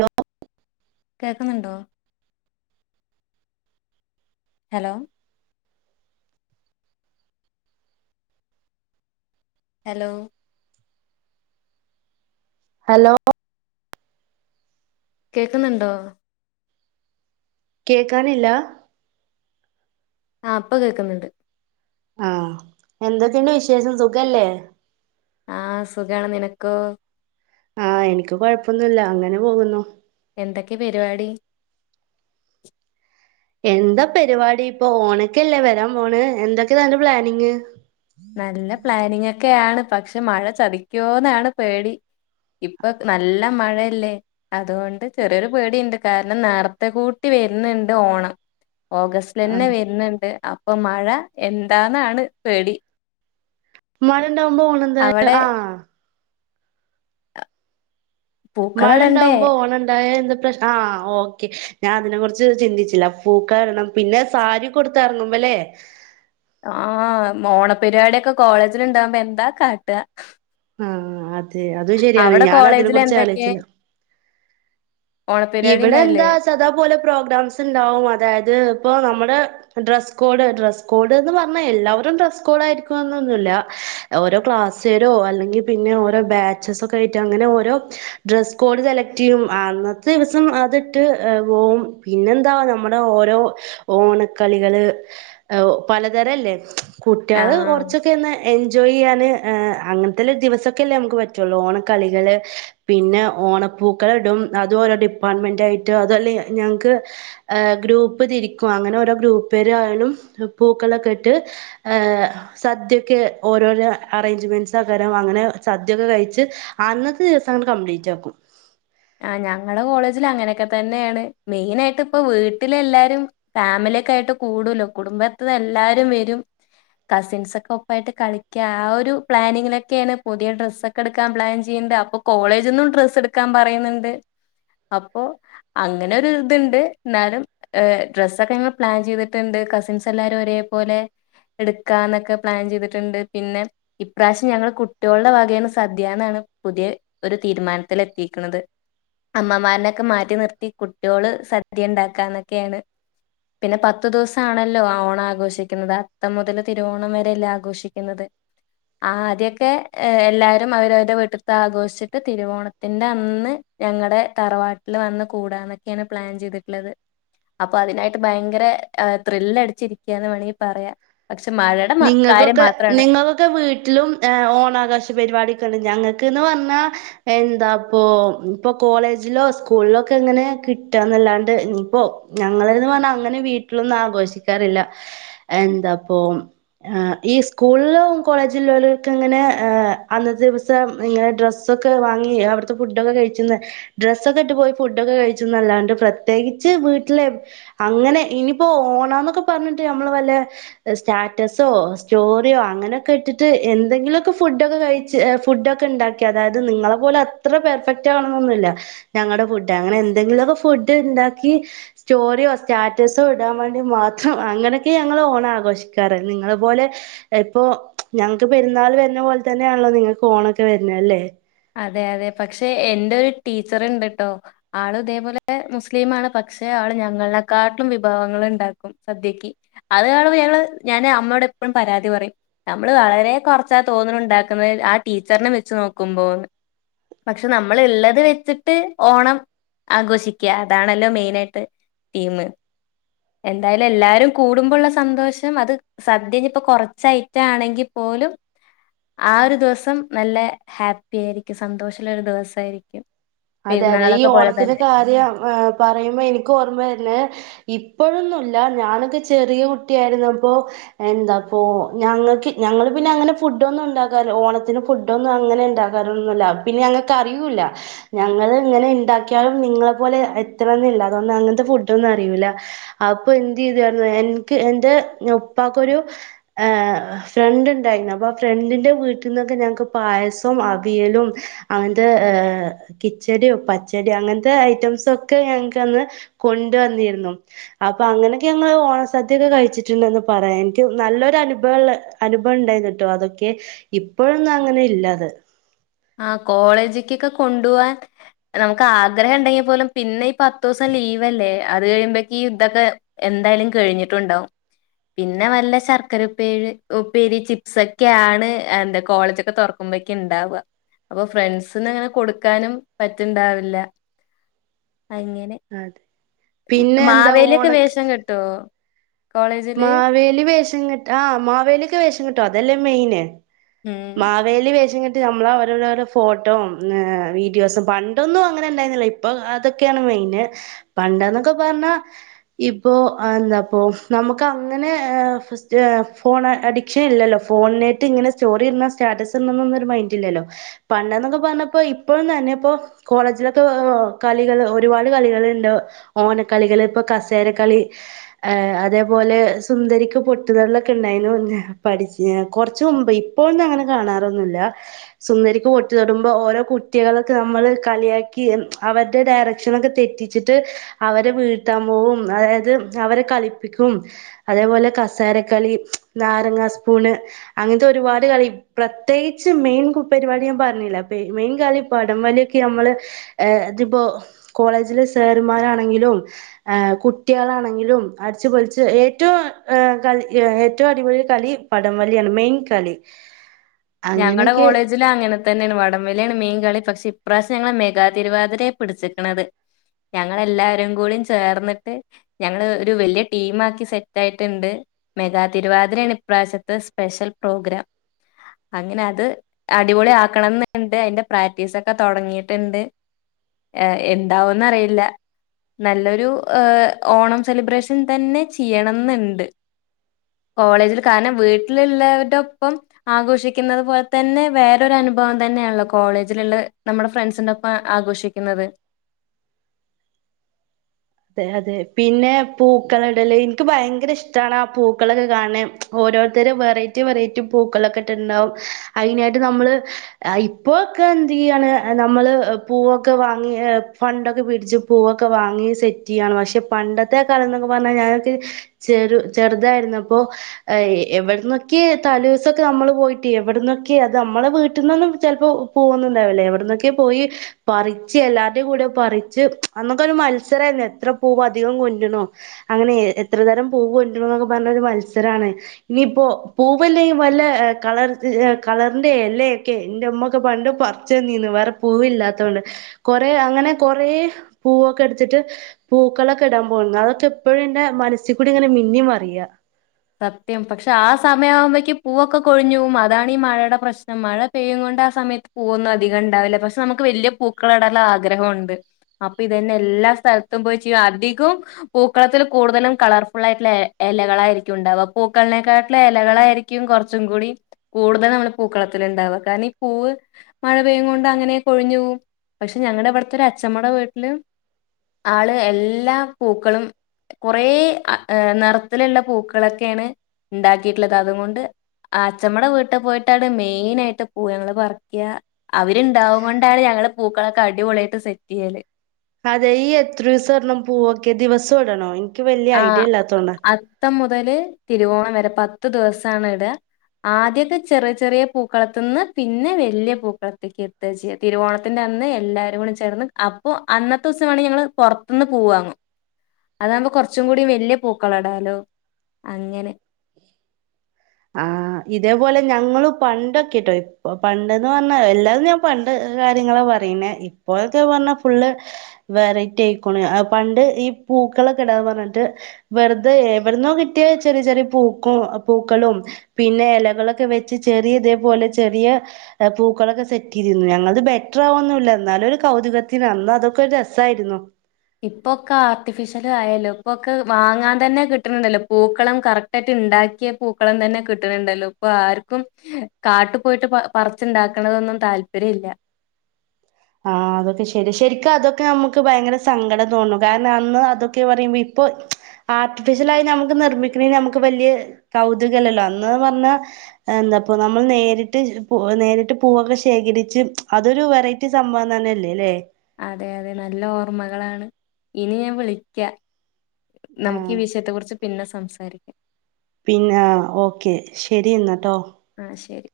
നൊ കേക്കുന്നുണ്ടോ? Hello hello hello കേക്കുന്നുണ്ടോ കേക്കാനില്ല ആ അപ്പ കേക്കുന്നുണ്ട് ആ എന്തൊക്കെയുണ്ട് വിശേഷം സുഖല്ലേ ആ സുഖാണ് നിനക്കോ ആ എനിക്ക് കൊഴപ്പൊന്നുവില്ല അങ്ങനെ പോകുന്നു എന്തൊക്കെ പരിപാടി എന്താ പരിപാടി ഇപ്പൊ ഓണക്കല്ലേ വരാം പോണ് എന്തൊക്കെ നല്ല പ്ലാനിങ് നല്ല പ്ലാനിങ്‌ ഒക്കെയാണ് പക്ഷെ മഴ ചതിക്കോന്നാണ് പേടി ഇപ്പൊ നല്ല മഴയല്ലേ അതുകൊണ്ട് ചെറിയൊരു പേടുണ്ട് കാരണം നേരത്തെ കൂട്ടി വരുന്നുണ്ട് ഓണം ഓഗസ്റ്റിൽന്നെ ആഹ് വരുന്നുണ്ട് അപ്പൊ മഴ എന്താന്നാണ് പേടി മഴ ണ്ടാവുമ്പോ ഓണം ന്താ അവിടെ ആ മഴ പൂക്കളടണ്ടേ ഉണ്ടാവുമ്പോ ഓണം ഉണ്ടായ ന്ത ന്ത ആ ഓകെ ഞാൻ അതിനെ കുറിച്ച് ചിന്തിച്ചില്ല പൂക്ക ഇടണം പിന്നെ സാരി ഒക്കെ ഉടുത്ത് ഇറങ്ങുമ്പോല്ലേ ആ ഓണ പരിപാടി ഒക്കെ കോളേജ്യില് ഉണ്ടാവുമ്പോ എന്താ കഥാ ആ അതും ശെരിയാണ് ഞാൻ അതിനെ കോളേജിൽ കുറിച് എന്തൊക്കെ ആലോചിച്ചില്ല ഓണപരിപാടി ഇവിടെ ഉണ്ടായില്ലേ ന്താ സാധ പോലെ പ്രോഗ്രാംസ് ഉണ്ടാവും അതായത് ഇപ്പൊ നമ്മള് ഡ്രസ്സ്‌ കോഡ് ഡ്രസ്സ്‌ കോഡ് ന്ന് പറഞ്ഞ എല്ലാവരും ഡ്രസ്സ്‌ കോഡ് ആയിരിക്കുവൊന്നും അല്ല ഓരോ ക്ലാസ്സ്‌ കരോ അല്ലെങ്കി പിന്നെ ഓരോ ബാച്ചസ് ഒക്കെ ആയിട്ട് അങ്ങനെ ഓരോ ഡ്രസ്സ്‌ കോഡ് സെലക്ട്‌ ചെയ്യും ദിവസം അതിട്ട് പോകും പിന്നെ ന്താ ഓരോ ഓണക്കളികള് പലതരം ഇല്ലേ. കുട്ട്യള് ആഹ് കുറച്ചൊക്കെ ഒന്ന് എൻജോയ് ചെയ്യാൻ അങ്ങനെതെല്ലെ ദിവസം ഒക്കെ അല്ലേ നമുക്ക് പറ്റുള്ളൂ ഓണ കളികൾ പിന്നെ ഓണപൂക്കളം ഇടും ഡിപ്പാർട്മെന്റ് ആയ്ട്ടൊ അതുവല്ല നങ്ങക്ക് ഗ്രൂപ്പ്‌ തിരിക്കും അങ്ങനെ ഓരോ ഗ്രുപ്പ് കാര് കാണും പൂക്കളം ഒക്കെ ഇട്ട് സദ്യക്കെ ഓരോരോ അറേൻജ്മെന്റസ് അങ്ങനെ സദ്യ ഒക്കെ കഴിച്ച് അന്നത്തെ ദിവസം അങ്ങട്ട് കംപ്ലീറ്റ് ആക്കും ആ ഞങ്ങടെ കോളേജ്ൽ അങ്ങനെക്കെ തന്നെയാണ് മെയിൻ ആയിട്ട് വീട്ടിലെ എല്ലാരും ഫാമിലിക്കെ ആയിട്ട് കൂടുവല്ലോ കുടുംബത്തും എല്ലാരും വരും കസിൻസ് ഒക്കെ ഒപ്പായിട്ട് കളിക്കാം ആ ഒരു പ്ലാനിങ്ലൊക്കെ യാണ്. പുതിയ ഡ്രസ്സ്‌ ഒക്കെ എടുക്കാൻ പ്ലാൻ ചെയ്യണണ്ട്. അപ്പൊ കോളേജ് ഇന്നും ഡ്രസ്സ്‌ എടുക്കാൻ പറയുന്നുണ്ട് ന്നുണ്ട് അപ്പൊ അങ്ങനരു ഇതുണ്ട് എന്നാലും ഡ്രസ്സ്‌ ഒക്കെ ഞങ്ങള് പ്ലാൻ ചെയ്തിട്ടുണ്ട്. എല്ലാരും ഒരേ പോലെ എടുക്കാന്ന് ഒക്കെ പ്ലാൻ ചെയ്തിട്ടുണ്ട്. പിന്നെ ഇപ്രാവശ്യം ഞങ്ങൾ കുട്ട്യോളുടെ വകയാണ് സദ്യന്ന് ആണ് പുതിയ ഒരു തീരുമാനത്തിൽ എത്തിയേക്ക്ന്നത് അമ്മമാരെക്കെ മാറ്റി നിർത്തി കുട്ട്യോള് സദ്യ ഉണ്ടാക്കാന്നക്കെയാണ്. പിന്നെ പത്ത് ദിവസം ആണല്ലോ ഓണാഘോഷി ക്കുന്നത് അത്തം മുതല് തിരുവോണം വരെ അല്ലേ ആഘോഷിക്കുന്നത്. ആദ്യഒക്കെ എല്ലാരും അവരവരുടെ വീട്ടിൽത്ത് ആഘോഷിച്ചിട്ട് തിരുവോണത്തിന്റെ അന്ന് ഞങ്ങടെ തറവാട്ടിൽ വന്ന് കൂടാന്ന് ഒക്കെയാണ് പ്ലാൻ ചെയ്ത്ട്ട്ള്ളത്. അപ്പൊ അതിനായിട്ട് ഭയങ്കര ത്രില്ല് അടിച്ചിരിക്കുവാന്ന് വേണങ്കി പറയാം പക്ഷെ മഴയുടെ മ നിങ്ങക്ക് കാര്യം ഒക്കെ മാത്രമാണ് നിങ്ങക്ക് ഒക്കെ വീട്ടിലും ഏ ഓണാഘോഷ പരിപാടി ഞങ്ങക്ക്ന്ന് പറഞ്ഞാ എന്താപ്പൊ ഇപ്പൊ കോളേജിലോ സ്കൂളിലോക്കെ എങ്ങനെ കിട്ടാന്നല്ലാണ്ട് ഇപ്പോ ഞങ്ങളന്ന് പറഞ്ഞാ അങ്ങനെ വീട്ടിലൊന്നും ആഘോഷിക്കാറില്ല എന്താപ്പൊ ആ ഈ സ്കൂളിലോ കോളേജിലളർക്ക് അങ്ങനെ അന്നെ ദിവസം ഇങ്ങനെ ഡ്രസ്സൊക്കെ വാങ്ങി അവിടുത്തെ ഫുഡൊക്കെ കഴിച്ചന്ന് ഡ്രസ്സൊക്കെ ഇട്ട് പോയി ഫുഡൊക്കെ കഴിച്ചന്നല്ലാണ്ട് പ്രത്യേകിച്ച് വീട്ടിലെ അങ്ങനെ ഇനിയിപ്പോ ഓണന്നൊക്കെ പറഞ്ഞിട്ട് ഞമ്മള് വല്ല സ് സ്റ്ററ്റസോ സ്റ്റോറിയോ അങ്ങനെയൊക്കെ ഇട്ടിട്ട് എന്തെങ്കിലുമൊക്കെ ഫുഡൊക്കെ കഴിച്ച് ഫുഡൊക്കെ ഉണ്ടാക്കി അതായത് നിങ്ങളെ പോലെ അത്ര പെർഫെക്റ്റ് ആകണെന്നൊന്നുമല്ല ഞങ്ങളുടെ ഫുഡ് അങ്ങനെ എന്തെങ്കിലുമൊക്കെ ഫുഡ് ഉണ്ടാക്കി സ്റ്റോറിയോ സ്റ്റാറ്റസോ ഇടാൻ വേണ്ടി മാത്രം അങ്ങനെയൊക്കെ ഞങ്ങൾ ഓണ ആഘോഷിക്ക ക്കാറ് നിങ്ങളെ പോലെ ഇപ്പൊ ഞങ്ങക്ക് പെരുന്നാൾ വരുന്ന പോലെ തന്നെയാണല്ലോ നിങ്ങക്ക് ഓണൊക്കെ വരുന്ന അല്ലേ അതെ അതെ പക്ഷെ എന്റെ ഒരു ടീച്ചർണ്ട് കേട്ടോ ആൾ ഇതേപോലെ മുസ്ലീമാണ് പക്ഷെ ആള് ഞങ്ങളെക്കാട്ടിലും വിഭവങ്ങൾ ഉണ്ടാക്കും സദ്യക്ക് അത്കാണുമ്പോ ഞങ്ങൾ ഞാന് അമ്മോട് എപ്പോഴും പരാതി പറയും നമ്മൾ വളരെ കൊറച്ചാ തോന്നുണുണ്ടാക്കുന്നത് ആ ടീച്ചറിനെ വെച്ച് നോക്കുമ്പോ ന്ന് പക്ഷെ നമ്മൾ ഇള്ളത് വെച്ചിട്ട് ഓണം ആഘോഷിക്കുക അതാണല്ലോ മെയിന ആയിട്ട് തീമ് എന്തായാലും എല്ലാരും കൂടുമ്പോള്ള സന്തോഷം അത് സദ്യ ഇപ്പോ കൊറച്ച് ഐറ്റം ആണെങ്കിൽ പോലും ആ ഒരു ദിവസം നല്ല ഹാപ്പി പ്പി ആയിരിക്കും സന്തോഷമുള്ള ഒരു ദിവസമായിരിക്കും അതെ അതെ ഈ ഓണത്തിന്റെ കാര്യം ഏ പറയുമ്പോ എനിക്ക് ഓർമ്മാവരുന്നേ ഇപ്പോഴൊന്നുല്ല ഞാനൊക്കെ ചെറിയ കുട്ടിയായിരുന്നപ്പോ എന്താപ്പൊ ഞങ്ങൾക്ക് ഞങ്ങള് പിന്നെ അങ്ങനെ ഫുഡ് ഒന്നും ഉണ്ടാക്കാറില്ല ഓണത്തിന് ഫുഡൊന്നും അങ്ങനെ ഉണ്ടാക്കാറൊന്നുമല്ല പിന്നെ ഞങ്ങക്ക് അറിയൂല്ല ഞങ്ങള് ഇങ്ങനെ ഇണ്ടാക്കിയാലും നിങ്ങളെ പോലെ എത്തണന്നില്ല അതൊണ്ട് അങ്ങനത്തെ ഫുഡൊന്നും അറിയൂല്ല അപ്പൊ എന്ത് ചെയ്തരുന്നു എനിക്ക് എന്റെ ഉപ്പാക്കൊരു ഫ്രണ്ട് ഉണ്ടായിരുന്നു അപ്പൊ ആ ഫ്രണ്ടിന്റെ വീട്ടിന്നൊക്കെ ഞങ്ങക്ക് പായസൊം അവിയലും അങ്ങനത്ത കിച്ചടിയോ പച്ചടിയോ അങ്ങനത്തെ ഐറ്റംസ് ഒക്കെ ഞങ്ങക്ക് അന്ന് കൊണ്ട് വന്നിരുന്നു അപ്പൊ അങ്ങനെയൊക്കെ ഞങ്ങള് ഓണസദ്യൊക്കെ കഴിച്ചിട്ടുണ്ടന്ന് പറയാൻ എനിക്ക് നല്ലൊരു അനുഭവള്ള അനുഭവം ഉണ്ടായിന്ന കേട്ടോ അതൊക്കെ ഇപ്പോഴൊന്നും അങ്ങനെ ഇല്ലാത് ആ കോളേജക്കൊക്കെ കൊണ്ടുവാൻ നമുക്ക് ആഗ്രഹം ഉണ്ടെങ്കിൽ പോലും പിന്നെ ഈ പത്തു ദിവസം ലീവലേ അത് കഴിയുമ്പക്ക് ഇതൊക്കെ എന്തായാലും കഴിഞ്ഞിട്ടുണ്ടാവും പിന്നെ വല്ല ശർക്കര ഉപ്പേ ഉപ്പേരി ചിപ്സ് ഒക്കെയ ആണ് എന്താ കോളേജൊക്കെ തുറക്കുമ്പോക്കും ഉണ്ടാവുക അപ്പൊ ഫ്രണ്ട്സിന്ന് അങ്ങനെ കൊടുക്കാനും പറ്റ്ണ്ടാവില്ല അങ്ങനെ അതെ പിന്നെ എന്താ മാവേലിഒക്കെ ഓണക്ക് വേഷം കെട്ടുവോ മാവേലി വേഷങ്കെട്ട് ആ മാവേലി ഒക്കെ വേഷങ്കെ ട്ടൊ അതല്ലെ മെയ്ന്. ഉം മാവേലി വേഷം കെട്ട് നമ്മളെ ഓരോരോരോ ഫോട്ടോം വീഡിയോസും പണ്ടൊന്നും അങ്ങനെ ഇണ്ടായിരുന്നില്ല ഇപ്പൊ അതൊക്കെയാണ് മെയിന് പണ്ടന്നൊക്കെ പറഞ്ഞാ ഇപ്പോ എന്താപ്പൊ. നമ്മക്ക് അങ്ങനെ ഏ ഫസ്റ്റ് ഫോൺ അഡിക്ഷൻ ഇല്ലല്ലോ. ഫോണ്നെയിട്ട് ഇങ്ങനെ സ്റ്റോറിടണം സ്റ്റാറ്റസ് ഇടണെന്നൊന്നും ഒരു മൈന്റ് ഇല്ലല്ലോ പണ്ടേന്നൊക്കെ പറഞ്ഞ ഇപ്പ ഇപ്പോഴും തന്നെ ഇപ്പോ കോളേജിലൊക്കെ വോ കളികൾ ഒരുപാട് കളികള്ണ്ട്. ഓണക്കളികൾ ഇപ്പ കസേര കളി ഏ അതേ അതുപോലെ സുന്ദരിക്ക് പൊട്ട് തൊടലൊക്കെ ഉണ്ടായിരുന്നു പഠിച്ച് കുറച്ച് മുമ്പ് ഇപ്പോഴൊന്നും അങ്ങനെ കാണാറൊന്നുമില്ല സുന്ദരിക്ക് പൊട്ടുതൊടുമ്പോ ഓരോ കുട്ടികളൊക്കെ നമ്മള് കളിയാക്കി അവരുടെ ഡയറക്ഷനൊക്കെ തെറ്റിച്ചിട്ട് അവരെ വീഴ്ത്താൻ പോവും അതായത് അവരെ കളിപ്പിക്കും. [unintelligible] അതേപോലെ കസേരക്കളി, നാരങ്ങാസ്പൂണ്, അങ്ങനത്തെ ഒരുപാട് കളി പ്രത്യേകിച്ച് മെയിൻ പരിപാടി ഞാൻ പറഞ്ഞില്ല മെയിൻ കളി വടംവലിയൊക്കെ നമ്മള് ഇതിപ്പോ കോളേജിലെ സാർമാരാണെങ്കിലും കുട്ട്യേളാണെങ്കിലും ആ അടിച്ച്പൊളിച്ച് ഏറ്റവും ഏ കളി ഏറ്റവും അടിപൊളി കളി വടംവലിയാണ് മെയിൻ കളി. ഞങ്ങടെ അങ്ങനെയൊക്കെ കോളേജില് അങ്ങനെ. തന്നെയാണ് വടംവലിയാണ് മെയിൻകളി പക്ഷെ ഇപ്രാശ്യം ഞങ്ങള് മെഗാ തിരുവാതിരയെ പിടിച്ചിക്കണത് ഞങ്ങളെല്ലാരും കൂടെ ചേർന്നിട്ട് ഞങ്ങള് ഒരു വല്യ ടീം ആക്കി സെറ്റായിട്ടുണ്ട് മെഗാ തിരുവാതിരയാണ് ഇപ്രാവശ്യത്തെ സ്പെഷ്യൽ പ്രോഗ്രാം. അങ്ങനെ അത് അടിപൊളി ആക്കണം ന്ന്ണ്ട് അയിന്റെ പ്രാക്ടീസൊക്കെ തൊടങ്ങിട്ട്ണ്ട് എ എന്താവോന്ന് അറിയില്ല. നല്ലൊരു ഓണം സെലിബ്രേഷൻ തന്നെ ചെയ്യണംന്ന്ണ്ട് കോളേജില്. കാരണം വീട്ടിലുള്ളവര്ടൊപ്പം ആഘോഷി നിക്കുന്നത് പോലെ തന്നെ വേറൊരനുഭവം തന്നെയാണല്ലോ കോളേജിലുള്ള നമ്മുടെ ഫ്രണ്ട്സിന്റെ ഒപ്പം ആഘോഷിക്കുന്നത്. അതെ അതെ പിന്നെ പൂക്കളിടല് എനിക്ക് ഭയങ്കര ഇഷ്ടാണ് ആ പൂക്കളൊക്കെ കാണണേ ഓരോരുത്തര് വെറൈറ്റി വെറൈറ്റി പൂക്കളൊക്കെ ഇട്ടുണ്ടാവും അയിനായിട്ട് നമ്മള് ഇപ്പോക്കെ എന്ത് ചെയ്യാണ് നമ്മള് പൂവൊക്കെ വാങ്ങി ഫണ്ടൊക്കെ പിടിച്ച് പൂവൊക്കെ വാങ്ങി സെറ്റ്. റ്റി യാണ് പക്ഷെ പണ്ടത്തെ കാലം എന്നൊക്കെ പറഞ്ഞാ ഞാനൊ ചെറുതായിരുന്ന പ്പോഎവിടുന്നൊക്കെ തലൂസൊക്കെ നമ്മള് പോയിട്ട്. എവിടുന്നൊക്കെ അത് നമ്മളെ വീട്ടിൽന്നൊന്നും ചെ ലപ്പോ പോകുന്നുണ്ടാവൂല. എവിടുന്നൊക്കെ പോയി പറി ച്ച്. എല്ലാരികുടിം കൂടെ പറിച്ച് അന്നൊക്കെ ഒരു മത്സരേ ന്ന്. ഇത്ര പൂവ് അധികം കൊട് ണോ അങ്ങനെ എത്രതരം പൂവ് കൊണ്ടണോ എന്നൊക്കെ പറഞ്ഞ ഒരു മത്സരാണ്. ഇനിയിപ്പോ പൂവല്ലെ വല്ല കളർ കളറിന്റെ എലക്കെ എന്റെ ഉമ്മൊക്കെ പണ്ട് പറിച്ച് തനീന്ന്. വേറെ പൂവ് ഇല്ലാത്ത കൊണ്ട്. കൊറ അങ്ങനെ കൊറെ പൂവൊക്കെ എടുത്തിട്ട്. പൂക്കളൊക്കെ ഇടാൻ പോകുന്ന. അതൊക്കെപ്പൊഴും. എന്റെ മനസ്സിൽ കൂടി ഇങ്ങനെ മിന്നി മറിയ. സത്യം പക്ഷെ ആ സമയാവുമ്പഴേക്ക് പൂവൊക്കെ കൊഴിഞ്ഞു പോവും അതാണ് ഈ മഴെടെ പ്രശ്നം മഴ പെയ്യും കൊണ്ട് ആ സമയത്ത് പൂവൊന്നും അധികം ഉണ്ടാവില്ല പക്ഷെ നമുക്ക് വലിയ പൂക്കളം ഇടാനുള്ള ആഗ്രഹൊണ്ട് അപ്പൊ ഇത് തന്നെ എല്ലാ സ്ഥലത്തും പോയി ചെയ്യും അധികവും പൂക്കളത്തിൽ കൂടുതലും കളർഫുൾ ആയിട്ടുള്ള എ എലകളായിരി [unintelligible] ഉണ്ടാവ പൂക്കളിനെക്കാട്ടില് എലകളായിരിക്കും കൊറച്ചും കൂടി കൂടുതൽ നമ്മൾ പൂക്കളത്തിലുണ്ടാവ കാരണം ഈ പൂവ് മഴ പെയ്യും കൊണ്ട് അങ്ങനെ കൊഴിഞ്ഞു പോവും പക്ഷെ ഞങ്ങടെ ഇവിടുത്തെ ഒരു അച്ഛമ്മടെ വീട്ടില് ആള് എല്ലാ പൂക്കളും കുറേ നിറത്തിലുള്ള പൂക്ക പൂക്കളൊക്കെണ് ഇ ണ്ടാക്കിയിട്ടുള്ളത്. അതുകൊണ്ട് അച്മ്മടെ വീട്ട് പോയിട്ടാണ്. മെയിൻ ആയിട്ട് പൂയങ്ങള് പറിക്ക. അവര്ണ്ടാവു കൊണ്ടാണ്. ഞങ്ങളുടെ പൂക്കളൊക്കെ. അടിപൊളിയിട്ട് സെറ്റ് ചെയ്യല്. അതെ ഈ എത്രു സടണം പൂവൊക്കെ ദിവസം ഇടണോ? വലിയ ആ ഐഡിയ ഇല്ലാത്തോണ്ടാ അത്തം മുതല് തിരുവോണം വരെ. പത്ത് ദിവസാണ് ഇട ആദ്യൊക്കെ ചെറി ചെറിയ പൂക്കളത്തുന്ന് പിന്നെ വല്യ പൂക്കളത്തേക്ക് എത്ത ചെയ്യ തിരുവോണത്തിന്റെ അന്ന് എല്ലാരും കൂടി ചേർന്ന് അപ്പൊ അന്നത്തെ ദിവസം വാണങ്കി ഞങ്ങള് പുറത്തുന്ന് പൂവ്ങ്ങും. അതാവുമ്പ കൊറച്ചും കൂടി വല്യ പൂക്കളം ഇടാലോ അങ്ങനെ ആ ഇതേപോലെ ഞങ്ങള് പണ്ടൊക്കെട്ടോ ഇപ്പ പണ്ടന്ന് പറഞ്ഞാ എല്ലാവരും. ഞാൻ പണ്ട് കാര്യങ്ങളെ പറയുന്നെ ഇപ്പോഴൊക്കെ പറഞ്ഞ ഫുള്ള് വെറൈറ്റി അയ് ക്കുണ്. പണ്ട് ഈ പൂക്കളൊക്കെ ഇടാന്ന് പറഞ്ഞിട്ട്. വെറുതെ എവിടന്ന കിട്ടിയ ചെറിയ ചെറിയ പൂക്കും പൂക്കളും. പിന്നെ ഇലകളൊക്കെ വെച്ച് ചെറിയ ഇതേപോലെ ചെറിയ പൂക്കളൊക്കെ സെറ്റ് ചയിദീന്ന്. ഞങ്ങളത് ബെറ്റർ വൊന്നുമില്ല എന്നാലും ഒരു കൗതുകത്തിന്. അന്ന് അതൊക്കെ രസാ യിരുന്നു. ഇപ്പൊക്കെ ആർട്ടിഫിഷ്യല് ആയല്ലോ ഇപ്പൊക്കെ വാങ്ങാൻ തന്നെ കിട്ടണ്ണ്ടല്ലോ പൂക്കളം കറക്റ്റ് ആയിട്ട് ഇണ്ടാക്കിയ പൂക്കളം തന്നെ കിട്ട്ണ് ണ്ടല്ലോ ഇപ്പൊ ആർക്കും കാട്ടി പോയിട്ട് പ പറിച്ചു ഇണ്ടാക്കണത് ഒന്നും താല്പര്യല്ല ആ അതൊക്കെ ശരി ശരിക്ക അതൊക്കെ നമുക്ക് ഭയങ്കര സങ്കടം തോന്നും. കാരണം അന്ന് അതൊക്കെ പറയുമ്പോ ഇപ്പൊ ആർട്ടിഫിഷ്യൽ ആയി. നമുക്ക് നിർമ്മിക്കണന്. നമുക്ക് വലിയ കൗതുകല്ലല്ലോ. അന്ന്ന്ന് പറഞ്ഞാ എന്താപ്പ നമ്മൾ നേരിട്ട് നേരിട്ട് പൂവൊക്കെ ശേഖരിച്ച്. അതൊരു വെറൈറ്റി. [unintelligible] സംഭവം തന്നല്ലേ ലെ അതെ അതെ നല്ല ഓർമ്മകളാണ് ഇനി ഞാൻ വിളിക്ക നമുക്ക് ഈ ആഹ് വിഷയത്തെ കുറിച്ച് പിന്നെ സ സംസാരിക്കാം പിന്നെ ഓക്കെ ശരി എന്നട്ടോ. ആഹ് ശരി